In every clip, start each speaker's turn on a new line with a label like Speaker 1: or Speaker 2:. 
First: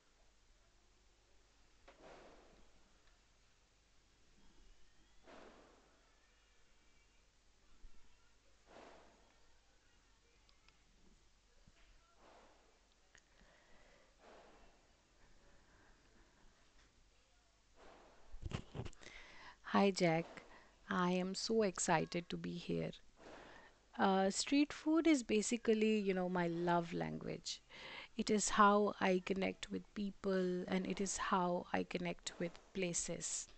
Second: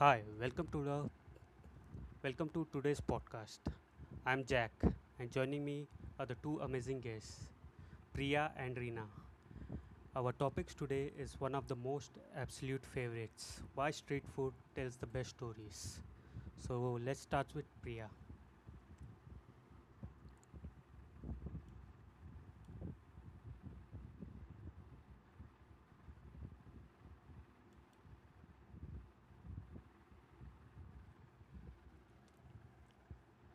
Speaker 1: Hi, welcome to today's podcast. I'm Jack, and joining me are the two amazing guests, Priya and Reena. Our topics today is one of the most absolute favorites: why street food tells the best stories. So let's start with Priya.
Speaker 2: Hi Jack, I am so excited to be here. Street food is basically, my love language. It is how I connect with people and it is how I connect with places.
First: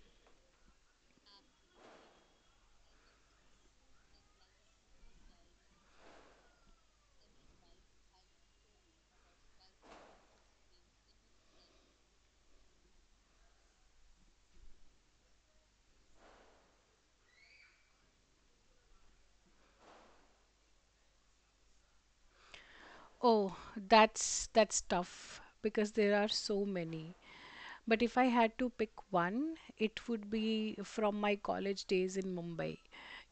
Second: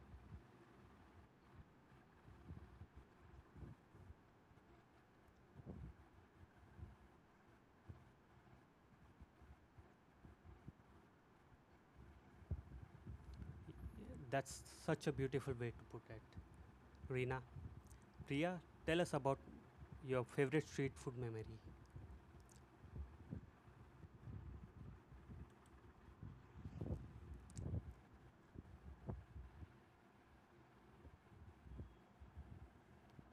Speaker 1: That's such a beautiful way to put it. Reena, Priya, tell us about your favorite street food memory.
Speaker 2: Oh, that's tough because there are so many. But if I had to pick one, it would be from my college days in Mumbai.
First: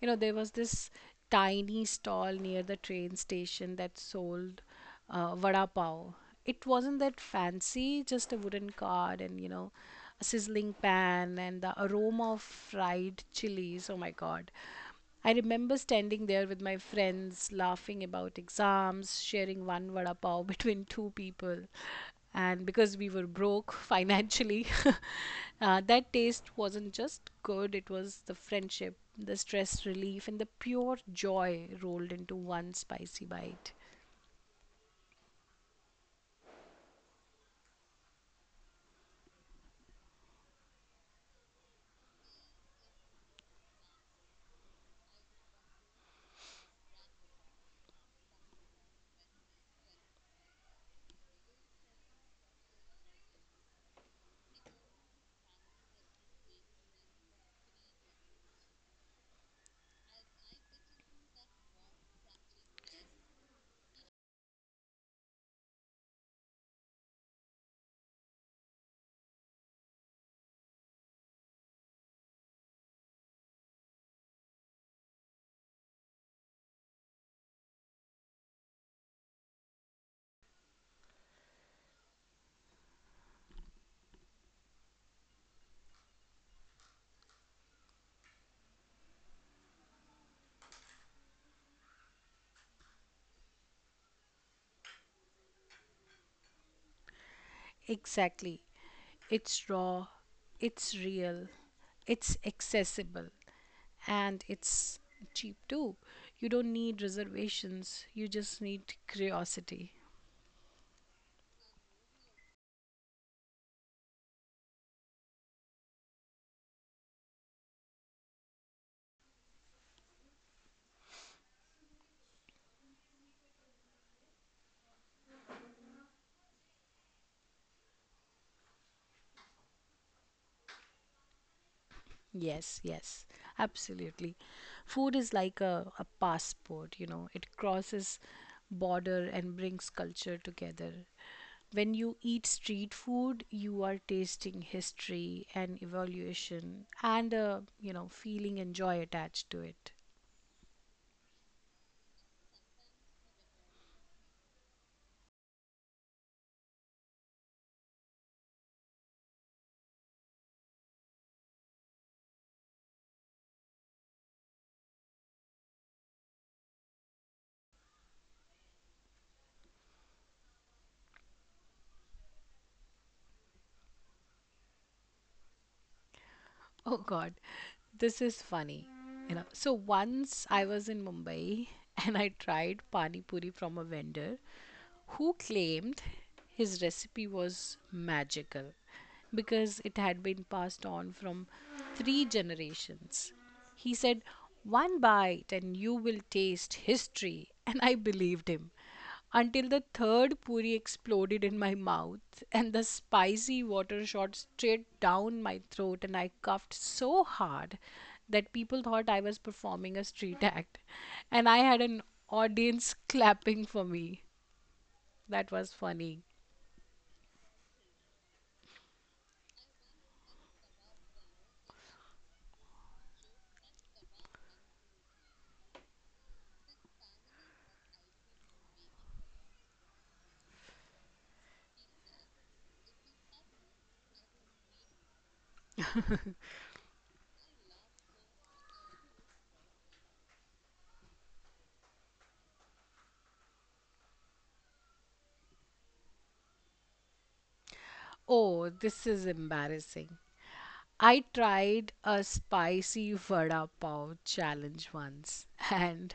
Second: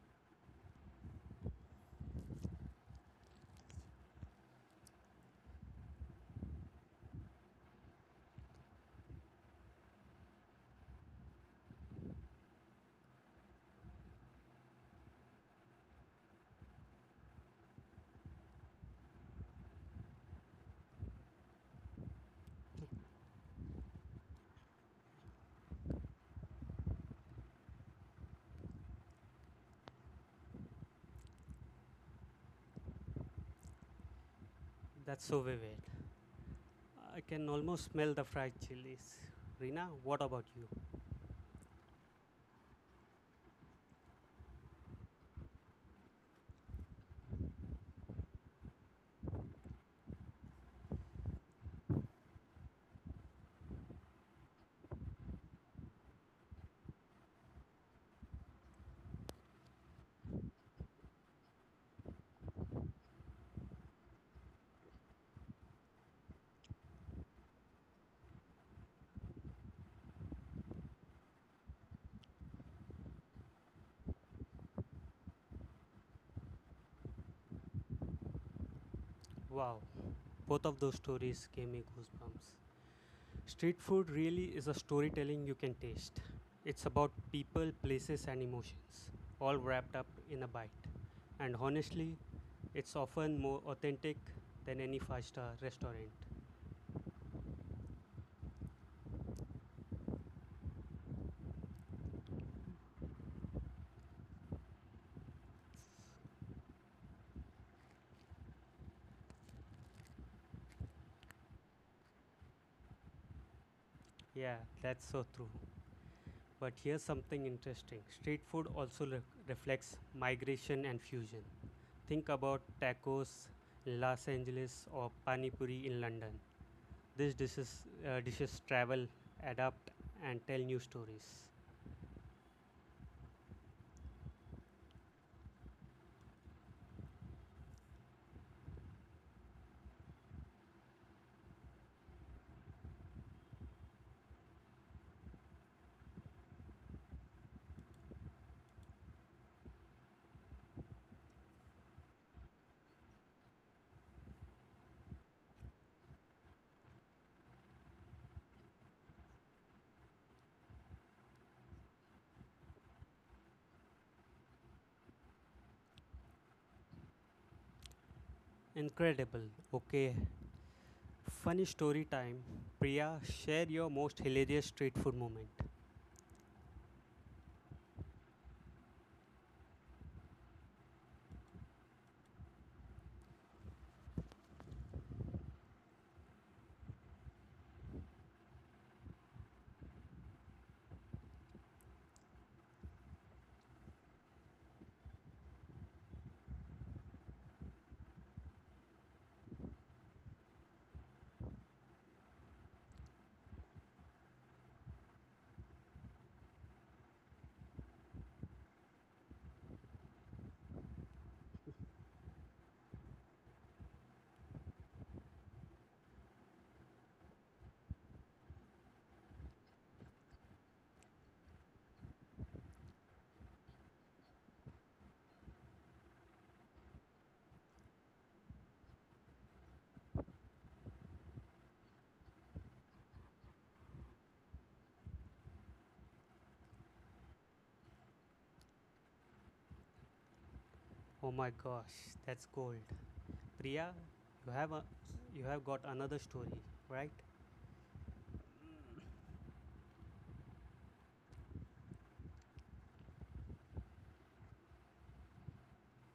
Speaker 2: You know, there was this tiny stall near the train station that sold vada pav. It wasn't that fancy, just a wooden card and you know, a sizzling pan and the aroma of fried chilies. Oh my God. I remember standing there with my friends, laughing about exams, sharing one vada pav between two people. And because we were broke financially, that taste wasn't just good, it was the friendship, the stress relief, and the pure joy rolled into one spicy bite.
Speaker 1: That's so vivid. I can almost smell the fried chilies. Reena, what about you? Wow, both of those stories gave me goosebumps. Street food really is a storytelling you can taste. It's about people, places, and emotions, all wrapped up in a bite. And honestly, it's often more authentic than any five-star restaurant.
Speaker 2: Exactly. It's raw, it's real, it's accessible, and it's cheap too. You don't need reservations, you just need curiosity.
Speaker 1: Yeah, that's so true. But here's something interesting: street food also reflects migration and fusion. Think about tacos in Los Angeles or pani puri in London. These dishes travel, adapt, and tell new stories.
Speaker 2: Yes, yes, absolutely. Food is like a passport, you know, it crosses border and brings culture together. When you eat street food, you are tasting history and evaluation and a, you know, feeling and joy attached to it.
Speaker 1: Incredible. Okay, funny story time. Priya, share your most hilarious street food moment.
Speaker 2: Oh God, this is funny. You know, so once I was in Mumbai and I tried pani puri from a vendor who claimed his recipe was magical because it had been passed on from three generations. He said, one bite and you will taste history. And I believed him until the third puri exploded in my mouth and the spicy water shot straight down my throat and I coughed so hard that people thought I was performing a street act and I had an audience clapping for me. That was funny.
Speaker 1: Oh my gosh, that's gold. Priya, you have a, you have got another story, right?
Speaker 2: Oh, this is embarrassing. I tried a spicy vada pav challenge once, and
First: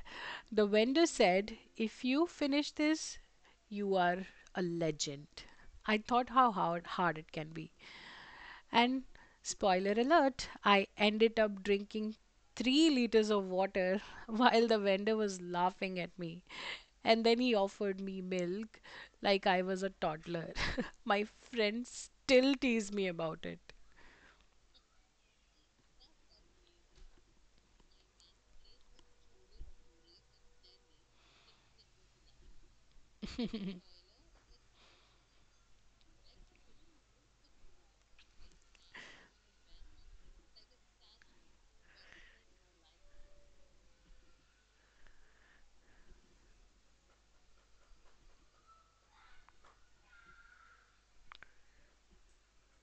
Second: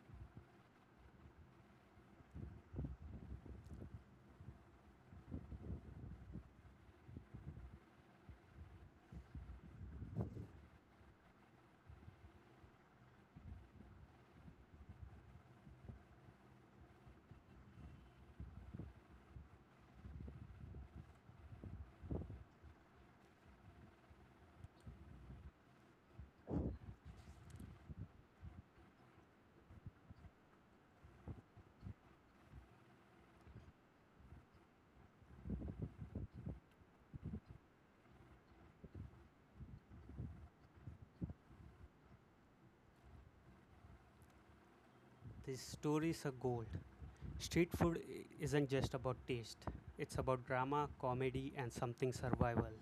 Speaker 2: the vendor said, if you finish this, you are a legend. I thought how hard it can be. And spoiler alert, I ended up drinking 3 liters of water while the vendor was laughing at me. And then he offered me milk like I was a toddler. My friends still tease me about it.
Speaker 1: These stories are gold. Street food isn't just about taste. It's about drama, comedy, and something survival.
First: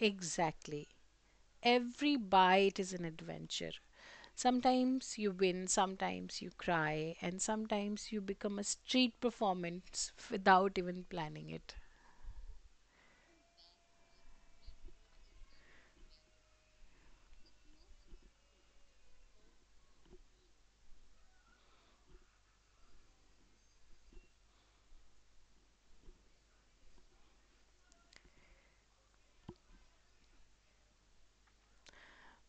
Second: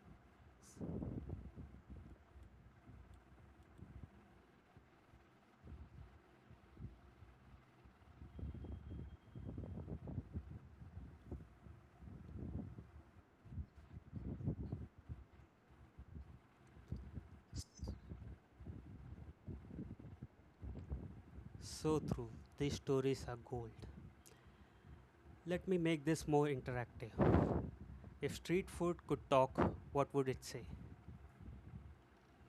Speaker 2: Exactly. Every bite is an adventure. Sometimes you win, sometimes you cry, and sometimes you become a street performance without even planning it.
Speaker 1: So true. These stories are gold. Let me make this more interactive. If street food could talk, what would it say?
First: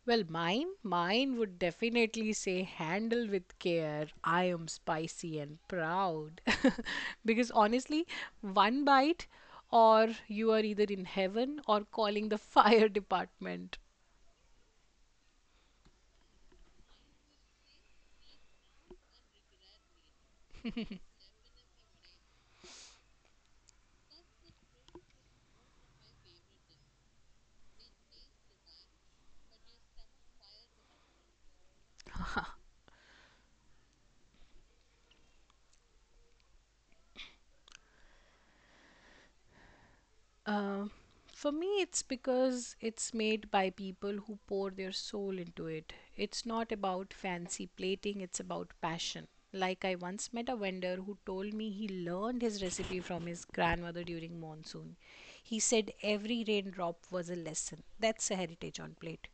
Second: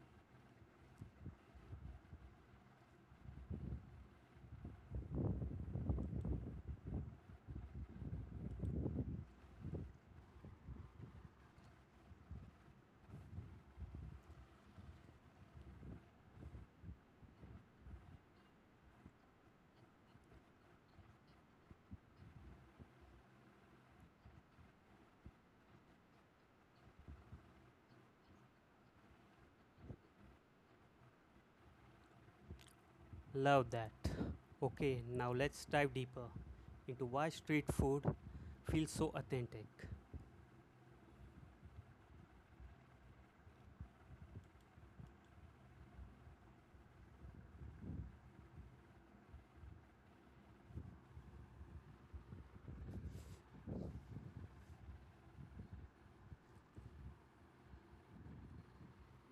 Speaker 2: Well, mine would definitely say handle with care. I am spicy and proud. Because honestly, one bite or you are either in heaven or calling the fire department.
Speaker 1: Love that. Okay, now let's dive deeper into why street food feels so authentic.
Speaker 2: Uh, for me, it's because it's made by people who pour their soul into it. It's not about fancy plating, it's about passion. Like, I once met a vendor who told me he learned his recipe from his grandmother during monsoon. He said every raindrop was a lesson. That's a heritage on plate.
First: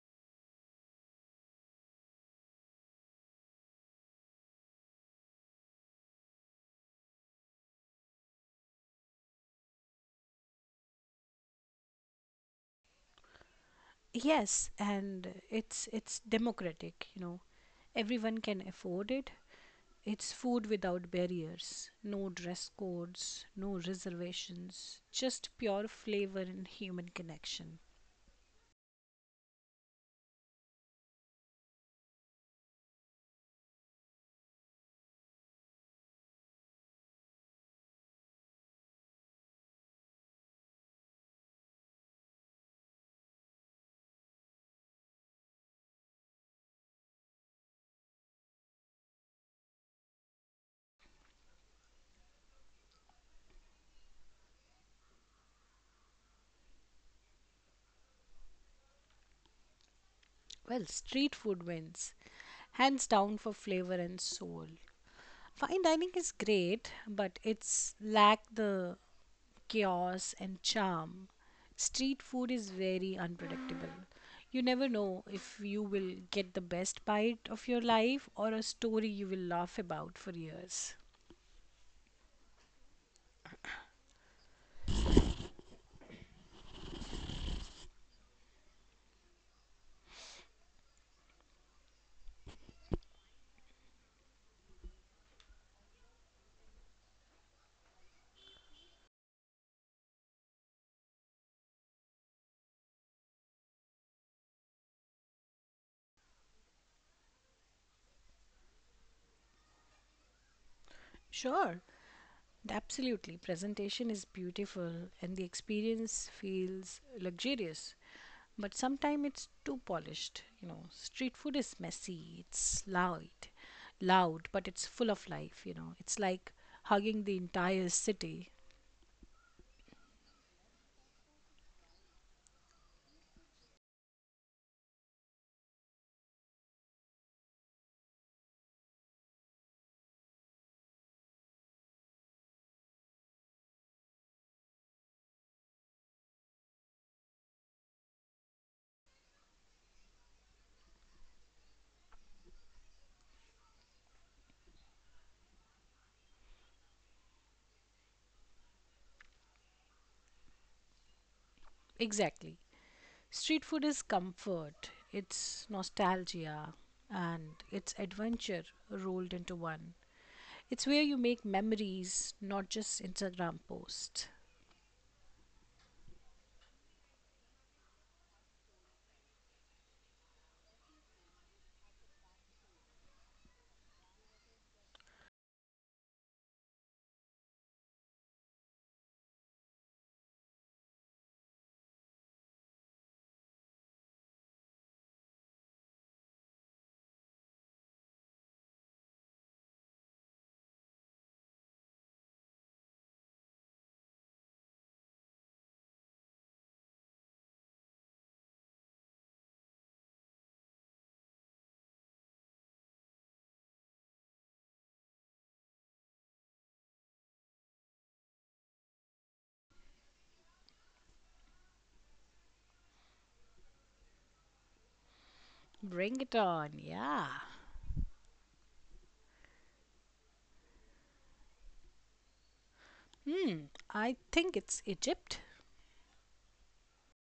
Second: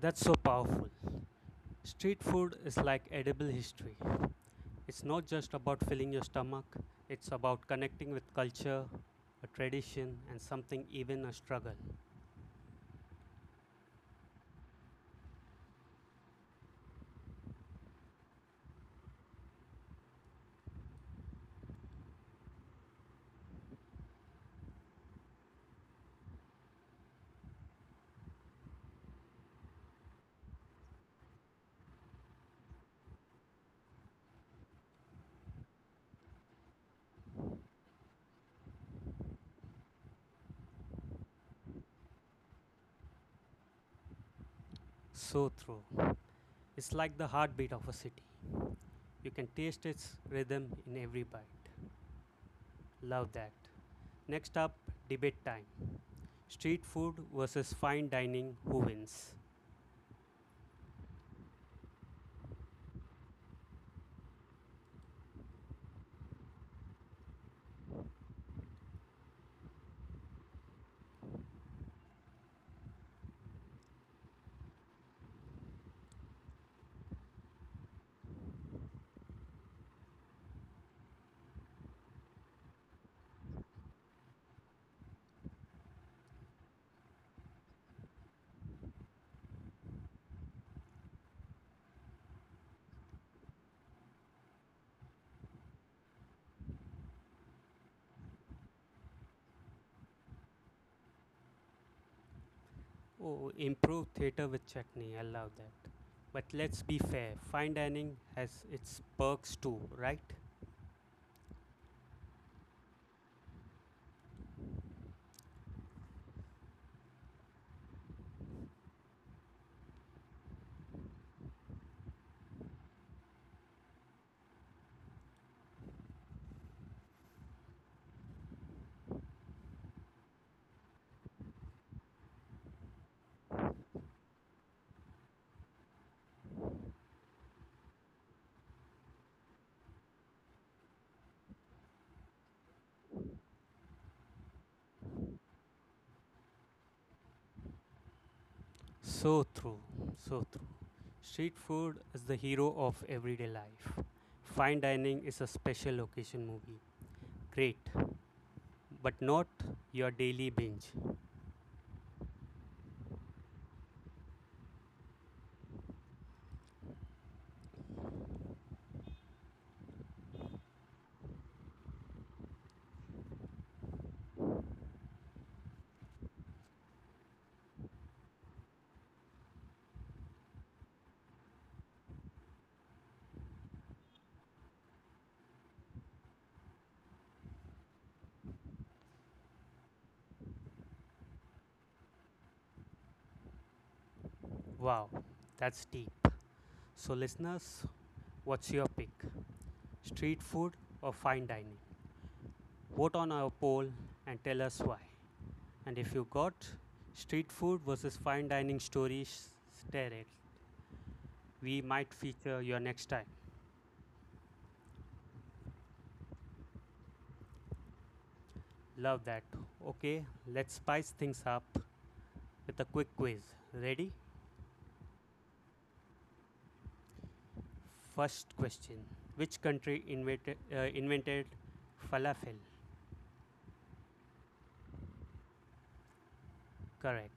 Speaker 1: That's so powerful. Street food is like edible history. It's not just about filling your stomach, it's about connecting with culture, a tradition, and something even a struggle.
Speaker 2: Yes, and it's democratic, you know. Everyone can afford it. It's food without barriers, no dress codes, no reservations, just pure flavor and human connection.
Speaker 1: So true. It's like the heartbeat of a city. You can taste its rhythm in every bite. Love that. Next up, debate time. Street food versus fine dining, who wins?
Speaker 2: Well, street food wins, hands down for flavor and soul. Fine dining is great, but it's lack the chaos and charm. Street food is very unpredictable. You never know if you will get the best bite of your life or a story you will laugh about for years.
Speaker 1: Oh, improve theatre with chutney, I love that. But let's be fair, fine dining has its perks too, right?
Speaker 2: Sure, and absolutely, presentation is beautiful and the experience feels luxurious, but sometimes it's too polished. You know, street food is messy, it's loud, but it's full of life. You know, it's like hugging the entire city.
Speaker 1: So true, so true. Street food is the hero of everyday life. Fine dining is a special occasion movie. Great, but not your daily binge.
Speaker 2: Exactly. Street food is comfort, it's nostalgia, and it's adventure rolled into one. It's where you make memories, not just Instagram posts.
Speaker 1: Wow, that's deep. So, listeners, what's your pick? Street food or fine dining? Vote on our poll and tell us why. And if you got street food versus fine dining stories, share it. We might feature your next time. Love that. Okay, let's spice things up with a quick quiz. Ready?
Speaker 2: Bring it on, yeah.
Speaker 1: First question: which country invented falafel?
Speaker 2: Hmm, I think it's Egypt.
Speaker 1: Correct.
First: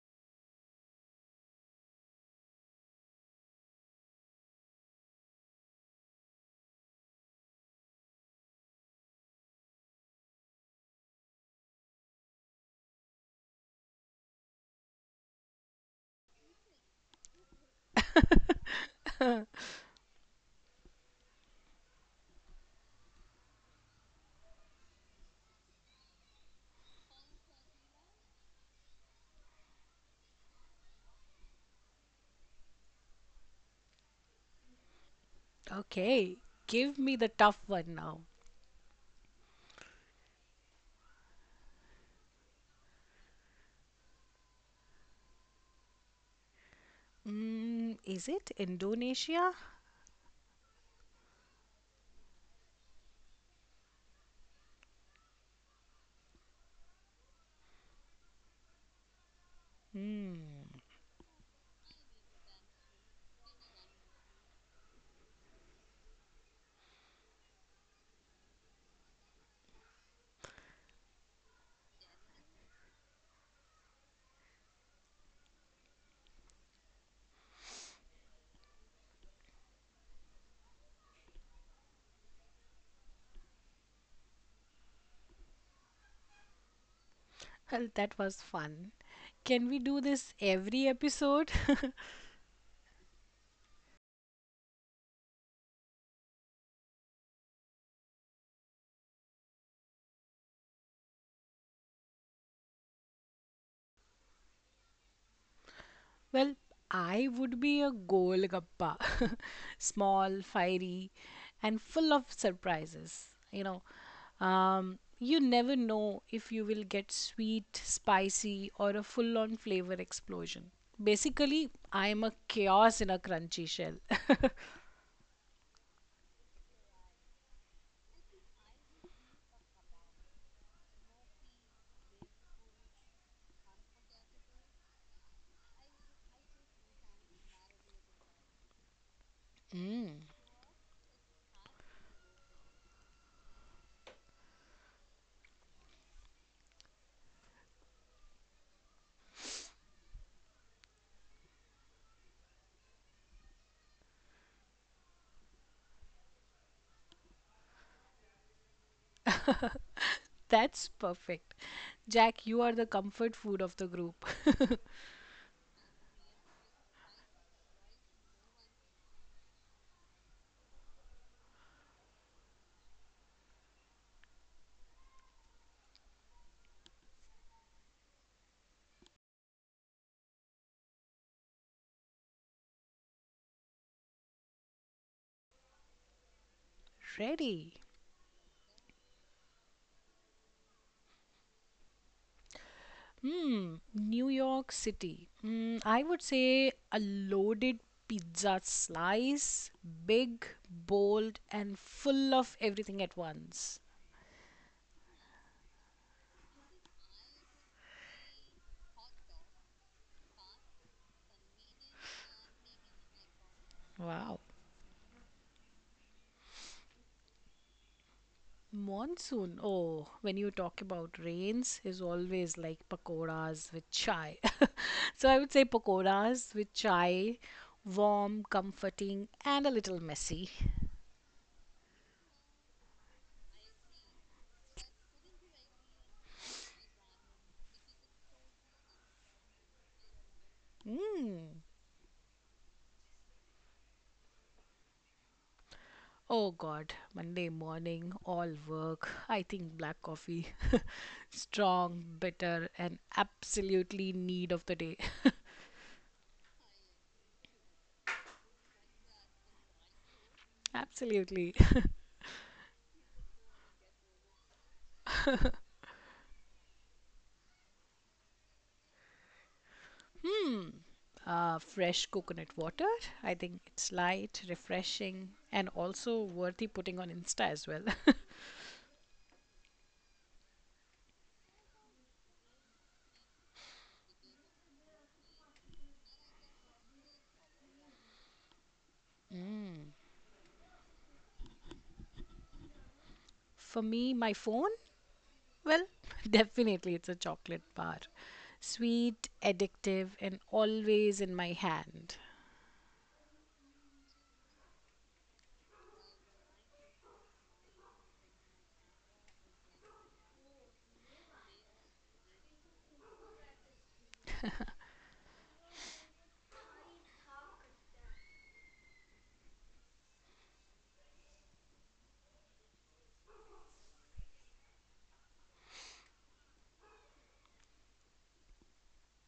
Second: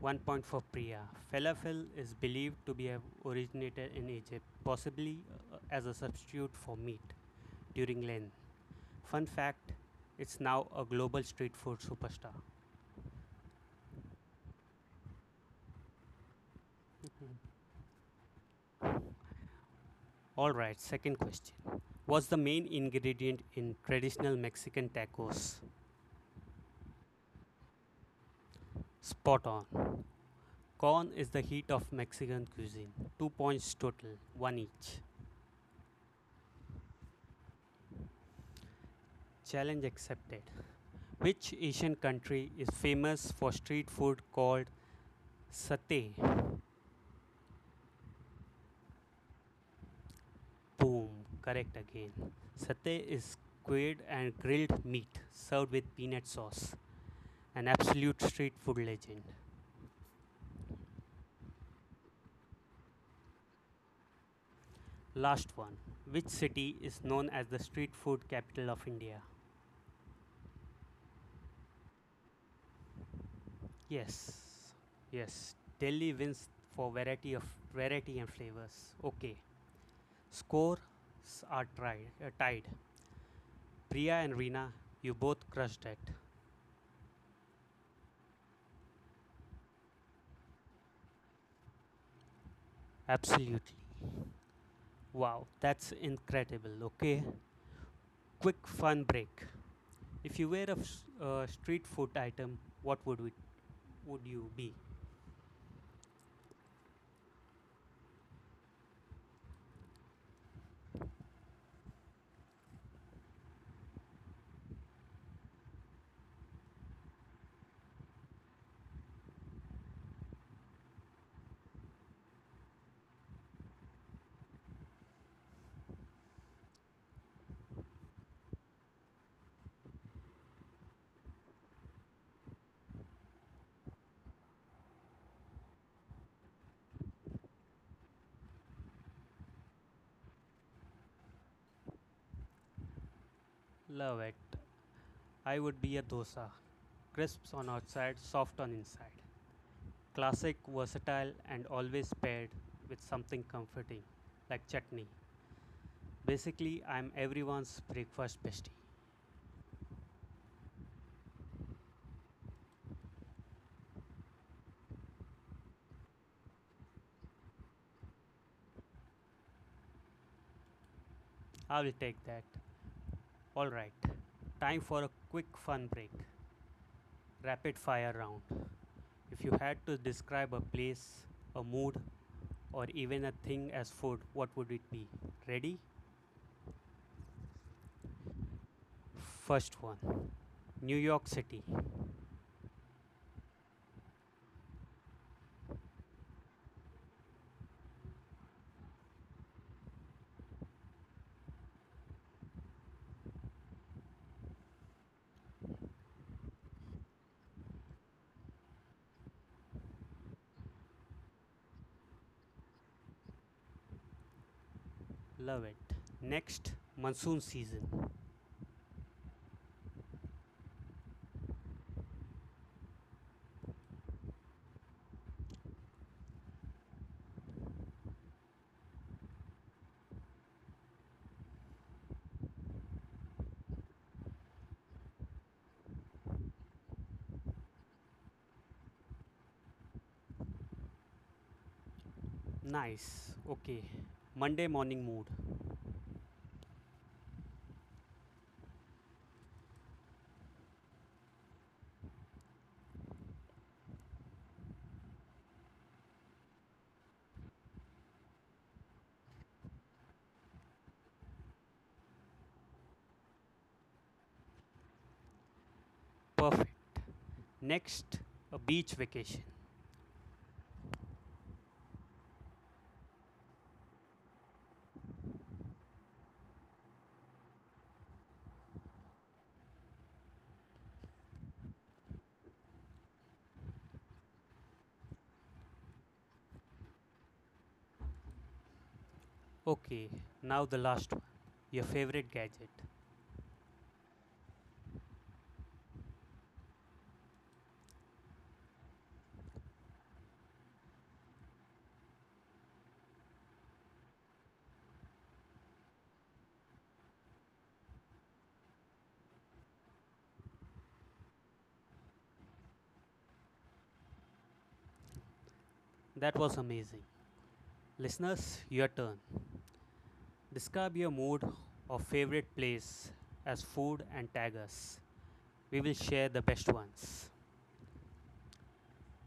Speaker 1: 1 point for Priya. Falafel is believed to be have originated in Egypt, possibly as a substitute for meat during Lent. Fun fact: it's now a global street food superstar. Alright, second question. What's the main ingredient in traditional Mexican tacos? Spot on. Corn is the heat of Mexican cuisine. 2 points total, one each.
Speaker 2: Okay, give me the tough one now.
Speaker 1: Challenge accepted. Which Asian country is famous for street food called satay?
Speaker 2: Mm, is it Indonesia?
Speaker 1: Boom, correct again. Satay is squid and grilled meat served with peanut sauce, an absolute street food legend.
Speaker 2: Hmm,
Speaker 1: Last one. Which city is known as the street food capital of India? Yes. Yes. Delhi wins for variety and flavors. Okay. Scores are tied. Priya and Reena, you both crushed it.
Speaker 2: well, that was fun. Can we do this every episode?
Speaker 1: Absolutely. Wow, that's incredible. Okay. Quick fun break. If you were a street food item, what would it would you be?
Speaker 2: Well, I would be a Golgappa. Small, fiery, and full of surprises. You know, you never know if you will get sweet, spicy, or a full on flavor explosion. Basically, I am a chaos in a crunchy shell. Mm,
Speaker 1: Love it. I would be a dosa. Crisps on outside, soft on inside. Classic, versatile, and always paired with something comforting like chutney. Basically, I'm everyone's breakfast bestie.
Speaker 2: that's perfect. Jack, you are the comfort food of the group.
Speaker 1: I will take that. Alright, time for a quick fun break. Rapid fire round. If you had to describe a place, a mood, or even a thing as food, what would it be? Ready?
Speaker 2: Ready.
Speaker 1: First one: New York City.
Speaker 2: Hmm, New York City. Hmm, I would say a loaded pizza slice, big, bold, and full of everything at once. Wow.
Speaker 1: Love it. Next, monsoon season.
Speaker 2: Monsoon, oh, when you talk about rains, is always like pakoras with chai. So I would say pakoras with chai, warm, comforting, and a little messy. Mm.
Speaker 1: Nice. Okay. Monday morning mood.
Speaker 2: Oh God, Monday morning, all work. I think black coffee, strong, bitter, and absolutely need of the day. Absolutely.
Speaker 1: Perfect. Next, a beach vacation.
Speaker 2: Fresh coconut water. I think it's light, refreshing, and also worthy putting on Insta as well.
Speaker 1: Okay. Now the last one. Your favorite gadget.
Speaker 2: For me, my phone, well, definitely it's a chocolate bar. Sweet, addictive, and always in my hand.
Speaker 1: That was amazing. Listeners, your turn. Describe your mood or favorite place as food and tag us. We will share the best ones.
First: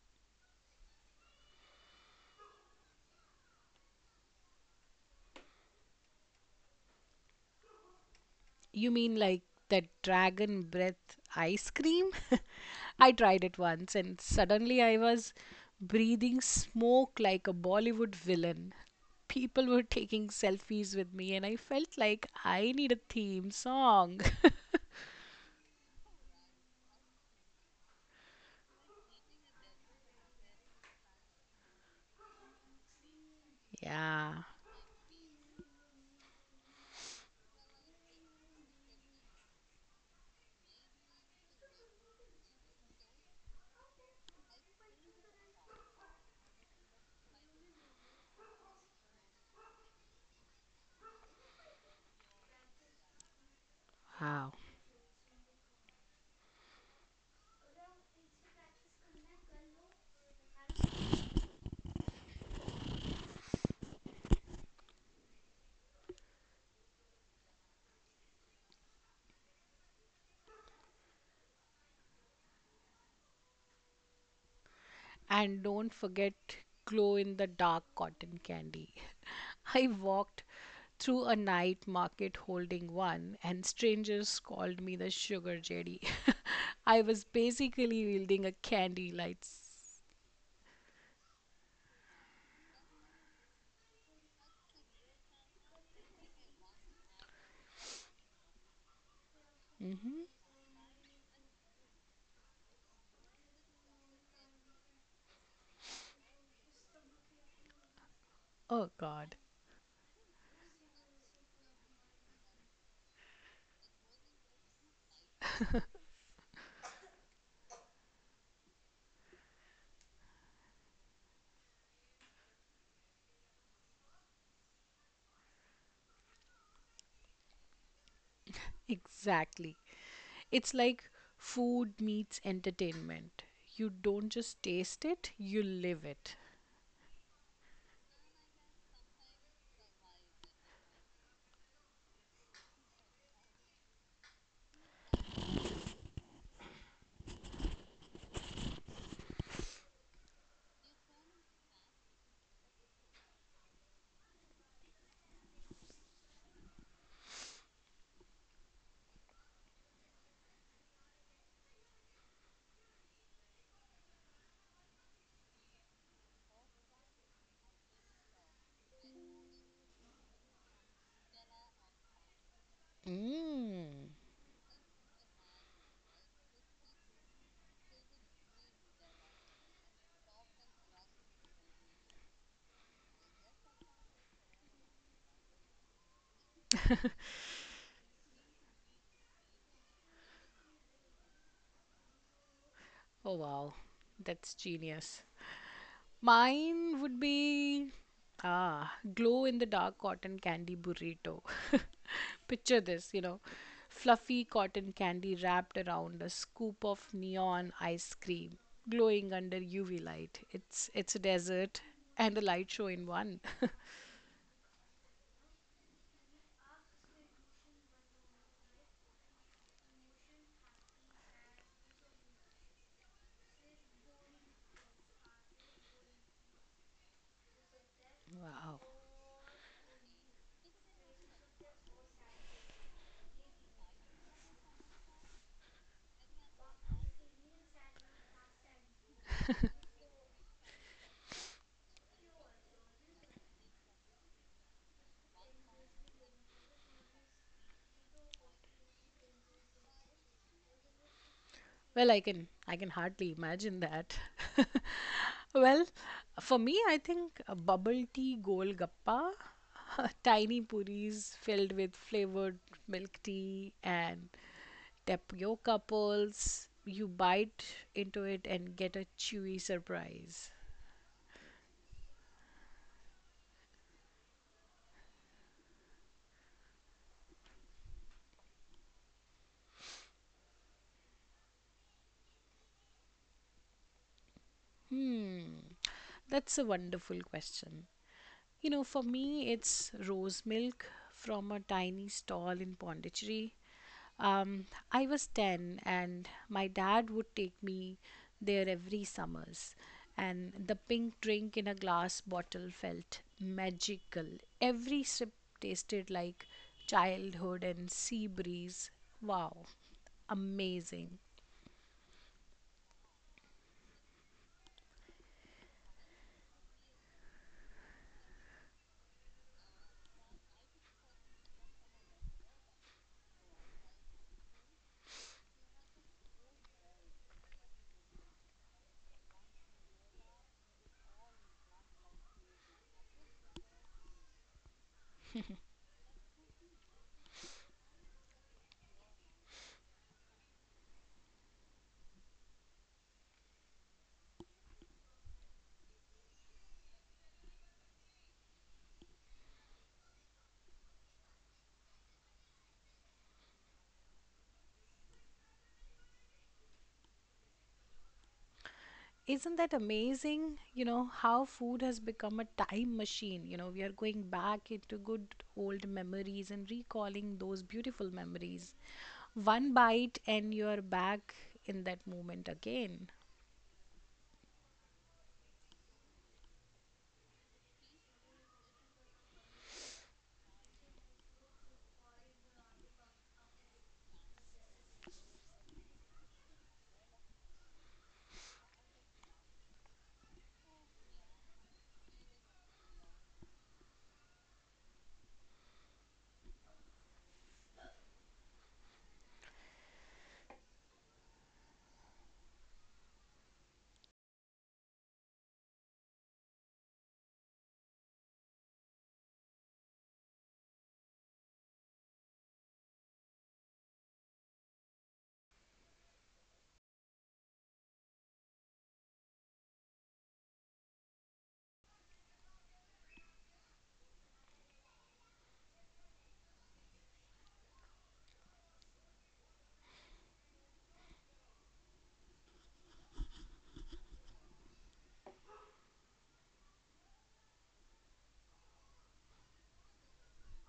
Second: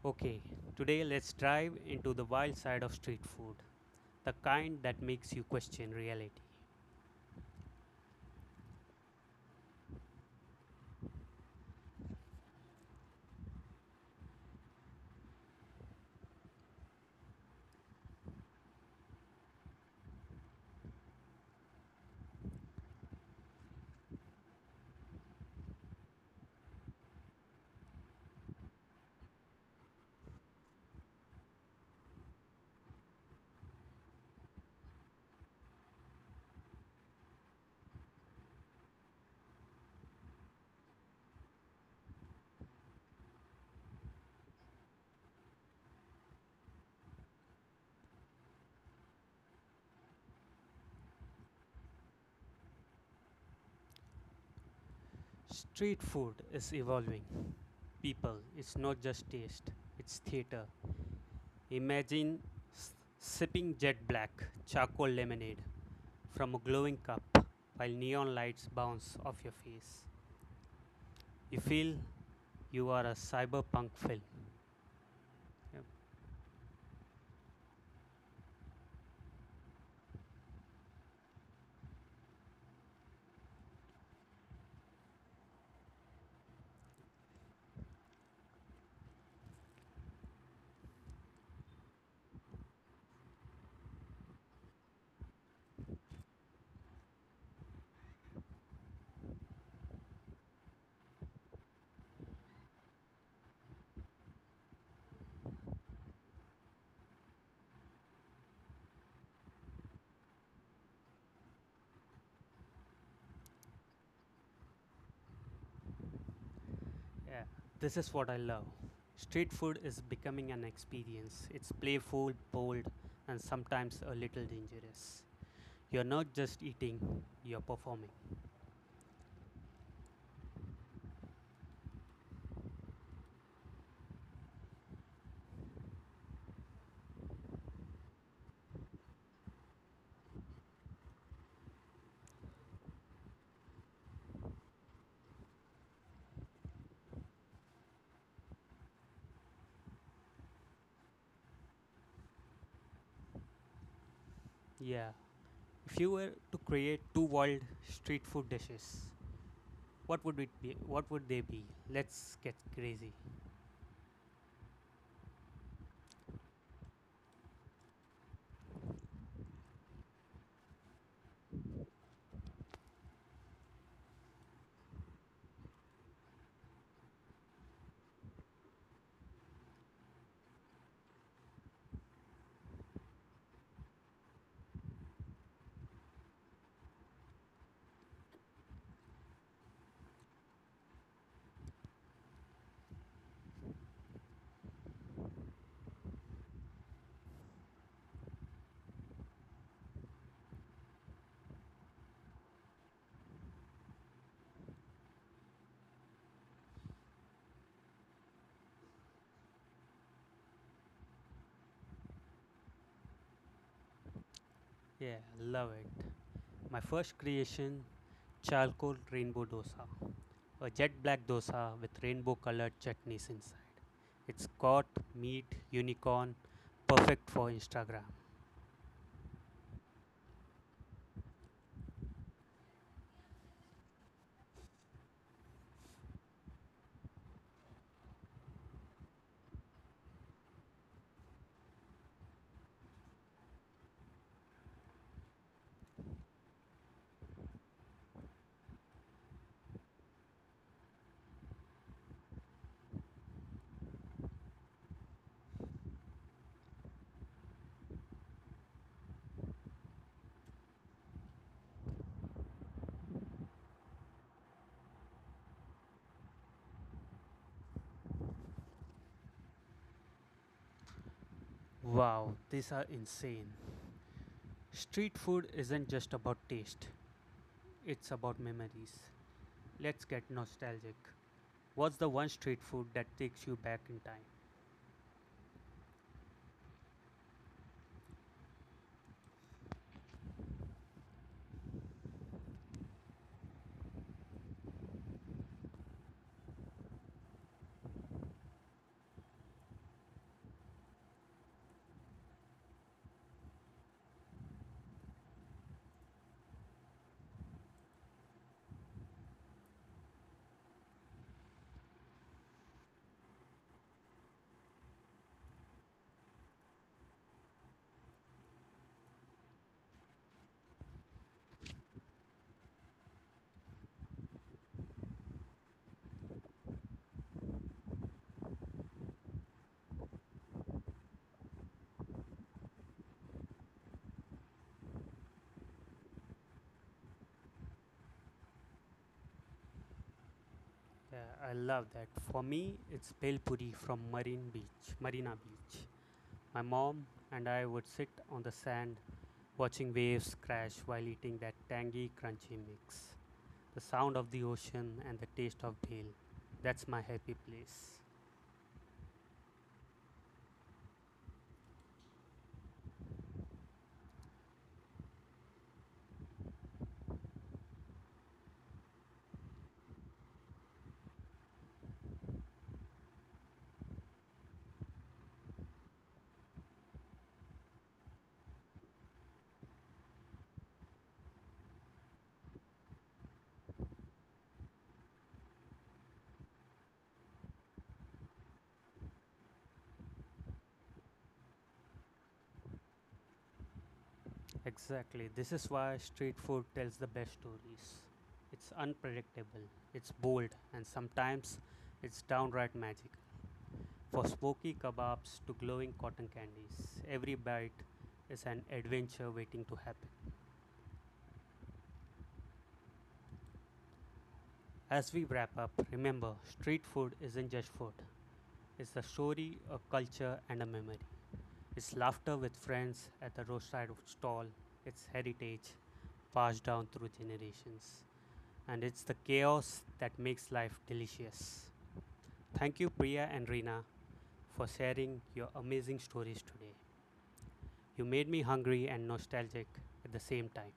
Speaker 1: Okay. Today, let's dive into the wild side of street food, the kind that makes you question reality.
Speaker 2: You mean like that dragon breath ice cream? I tried it once and suddenly I was breathing smoke like a Bollywood villain. People were taking selfies with me and I felt like I need a theme song. Yeah, wow.
Speaker 1: Street food is evolving, people. It's not just taste, it's theater. Imagine sipping jet black charcoal lemonade from a glowing cup while neon lights bounce off your face. You feel you are a cyberpunk film.
Speaker 2: And
Speaker 1: Yep.
Speaker 2: don't forget glow in the dark cotton candy. I walked through a night market holding one, and strangers called me the sugar jelly. I was basically wielding a candy lights. Oh God.
Speaker 1: Yeah, this is what I love. Street food is becoming an experience. It's playful, bold, and sometimes a little dangerous. You're not just eating, you're performing.
Speaker 2: Exactly. It's like food meets entertainment. You don't just taste it, you live it.
Speaker 1: Yeah. If you were to create two wild street food dishes, What would it be? What would they be? Let's get crazy.
Speaker 2: Mm. Oh, wow. That's genius. Mine would be glow in the dark cotton candy burrito. Picture this, you know, fluffy cotton candy wrapped around a scoop of neon ice cream, glowing under UV light. It's a desert and a light show in one.
Speaker 1: Yeah, love it. My first creation, charcoal rainbow dosa, a jet black dosa with rainbow colored chutneys inside. It's got meat, unicorn, perfect for Instagram.
Speaker 2: Wow. Well, I can hardly imagine that. Well, for me, I think a bubble tea golgappa, tiny puris filled with flavored milk tea and tapioca pearls. You bite into it and get a chewy surprise.
Speaker 1: Wow, these are insane. Street food isn't just about taste, it's about memories. Let's get nostalgic. What's the one street food that takes you back in time?
Speaker 2: Hmm, that's a wonderful question. You know, for me, it's rose milk from a tiny stall in Pondicherry. Um, I was 10 and my dad would take me there every summers. And the pink drink in a glass bottle felt magical. Every sip tasted like childhood and sea breeze. Wow, amazing.
Speaker 1: Yeah, I love that. For me, it's Bhel from Marina Beach. My mom and I would sit on the sand watching waves crash while eating that tangy, crunchy mix. The sound of the ocean and the taste of bhel. That's my happy place.
Speaker 2: Isn't that amazing? You know, how food has become a time machine. You know, we are going back into good old memories and recalling those beautiful memories. One bite, and you're back in that moment again.
Speaker 1: Exactly. This is why street food tells the best stories. It's unpredictable, it's bold, and sometimes it's downright magic. For smoky kebabs to glowing cotton candies, every bite is an adventure waiting to happen. As we wrap up, remember, street food isn't just food, it's a story, a culture, and a memory. It's laughter with friends at the roadside stall, it's heritage passed down through generations, and it's the chaos that makes life delicious. Thank you, Priya and Reena, for sharing your amazing stories today. You made me hungry and nostalgic at the same time.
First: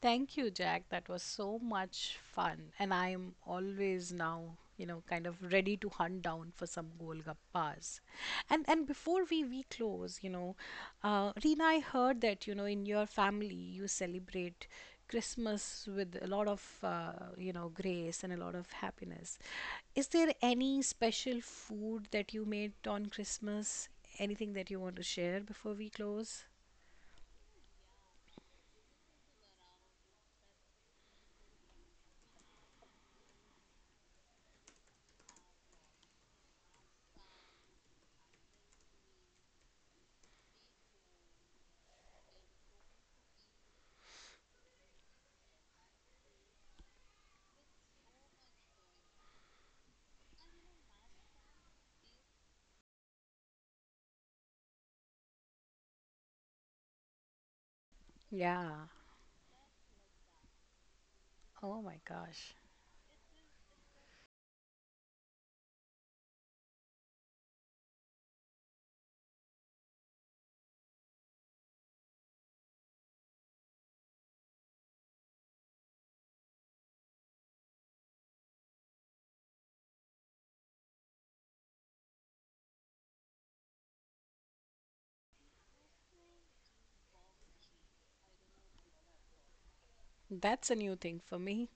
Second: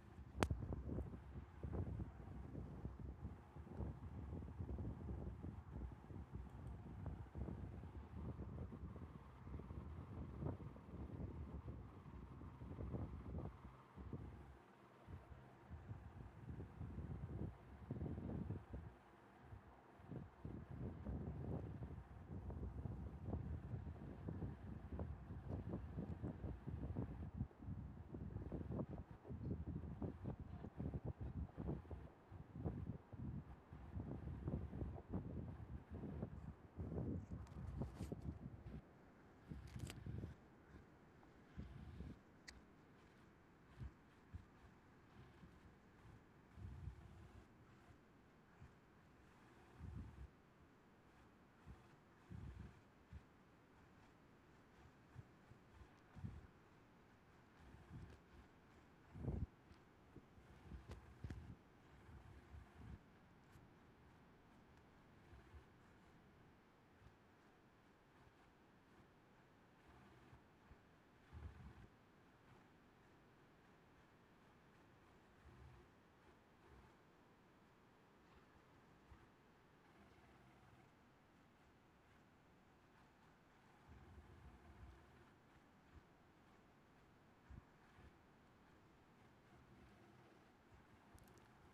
Speaker 2: Thank you, Jack. That was so much fun. And I am always now, you know, kind of ready to hunt down for some Golgappas. And before we close, you know, Reena, I heard that, you know, in your family you celebrate Christmas with a lot of, you know, grace and a lot of happiness. Is there any special food that you made on Christmas? Anything that you want to share before we close? Yeah. Oh my gosh. That's a new thing for me.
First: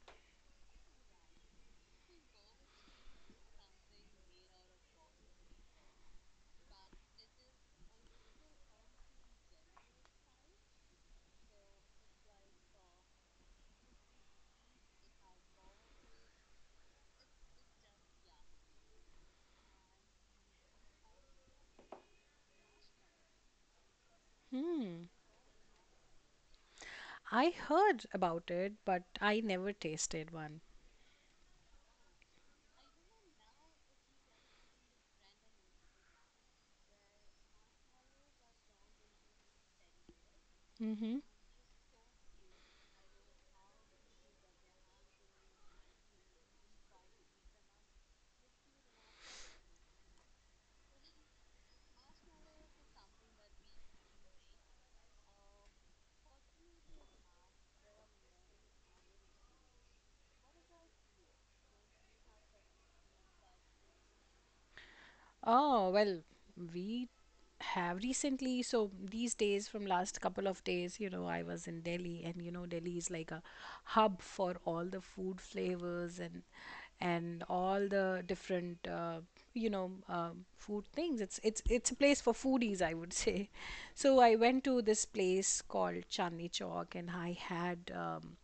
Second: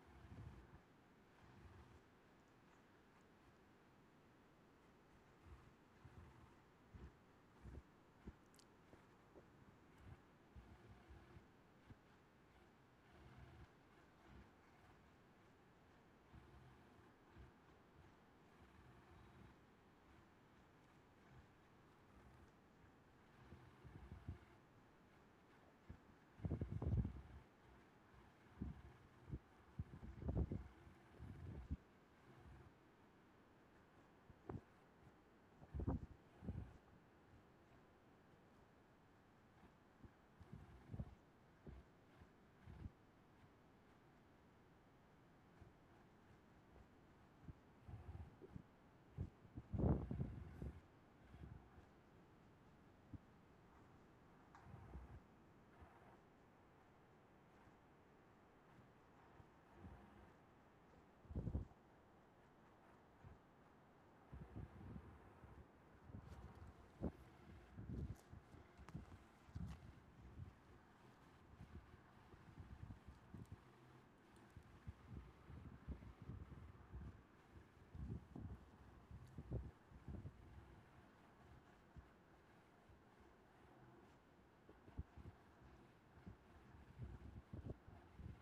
Speaker 2: Hmm. I heard about it, but I never tasted one. Hmm. Oh, well, we have recently, so these days from last couple of days, you know, I was in Delhi and you know Delhi is like a hub for all the food flavors and all the different you know food things. It's a place for foodies, I would say. So I went to this place called Chandni Chowk and I had um,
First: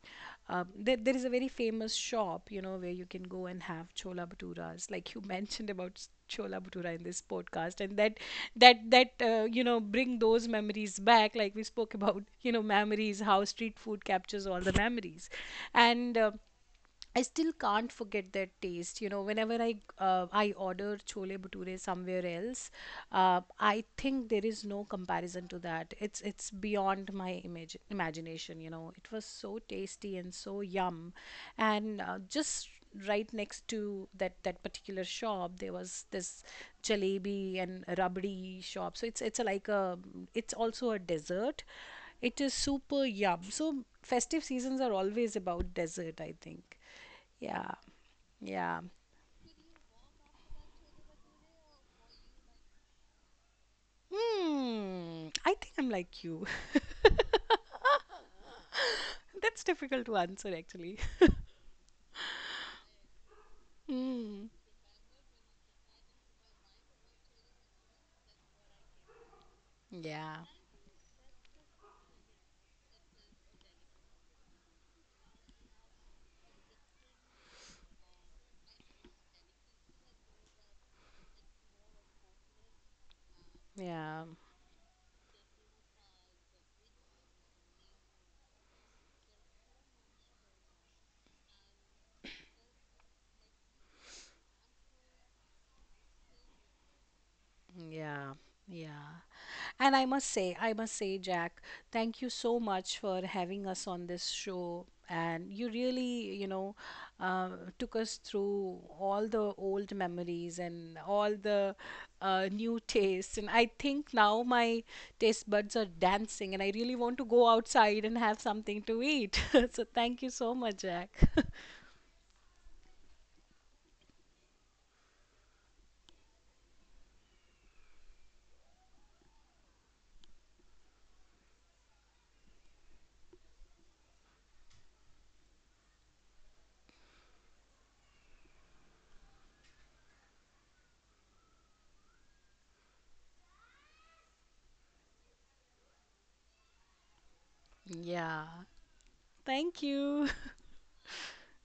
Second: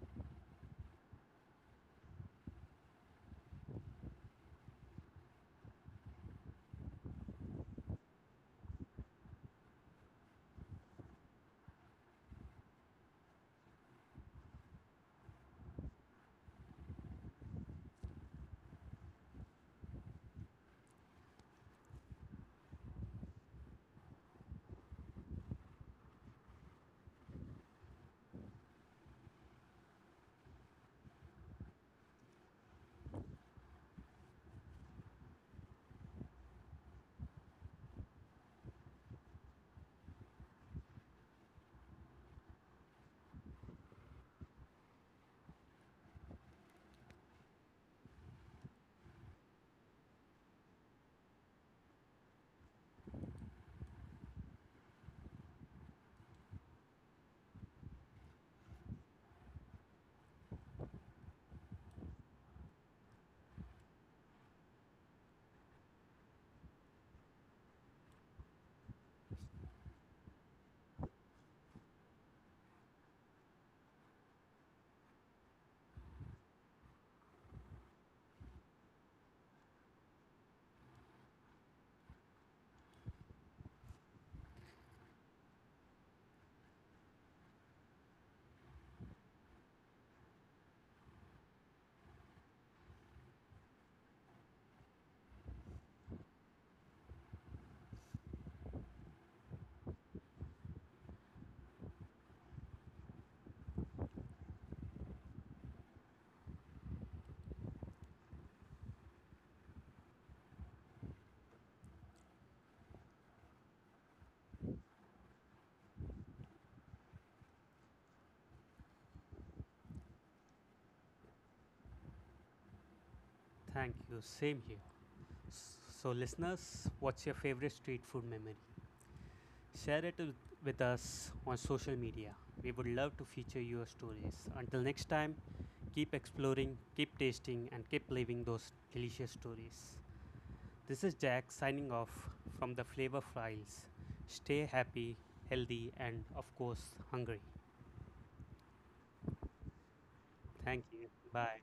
Speaker 2: uh, there is a very famous shop, you know, where you can go and have chola bhaturas, like you mentioned about chola bhatura in this podcast, and that you know bring those memories back, like we spoke about, you know, memories, how street food captures all the memories, and. I still can't forget that taste. You know, whenever I order chole bhature somewhere else, I think there is no comparison to that. It's beyond my image imagination. You know, it was so tasty and so yum, and just right next to that particular shop there was this jalebi and rabdi shop so it's a, like a it's also a dessert. It is super yum. So festive seasons are always about dessert, I think. Yeah, yeah. Hmm, I think I'm like you. That's difficult to answer actually. Hmm. Yeah, yeah, yeah, yeah. And I must say, Jack, thank you so much for having us on this show. And you really, you know, uh, took us through all the old memories and all the new tastes. And I think now my taste buds are dancing, and I really want to go outside and have something to eat. So thank you so much, Jack.
Speaker 1: Thank you. Same here. So, listeners, what's your favorite street food memory? Share it with us on social media. We would love to feature your stories. Until next time, keep exploring, keep tasting, and keep living those delicious stories. This is Jack signing off from the Flavor Files. Stay happy, healthy, and of course, hungry.
Speaker 2: Yeah. Thank you.
Speaker 1: Thank you. Bye.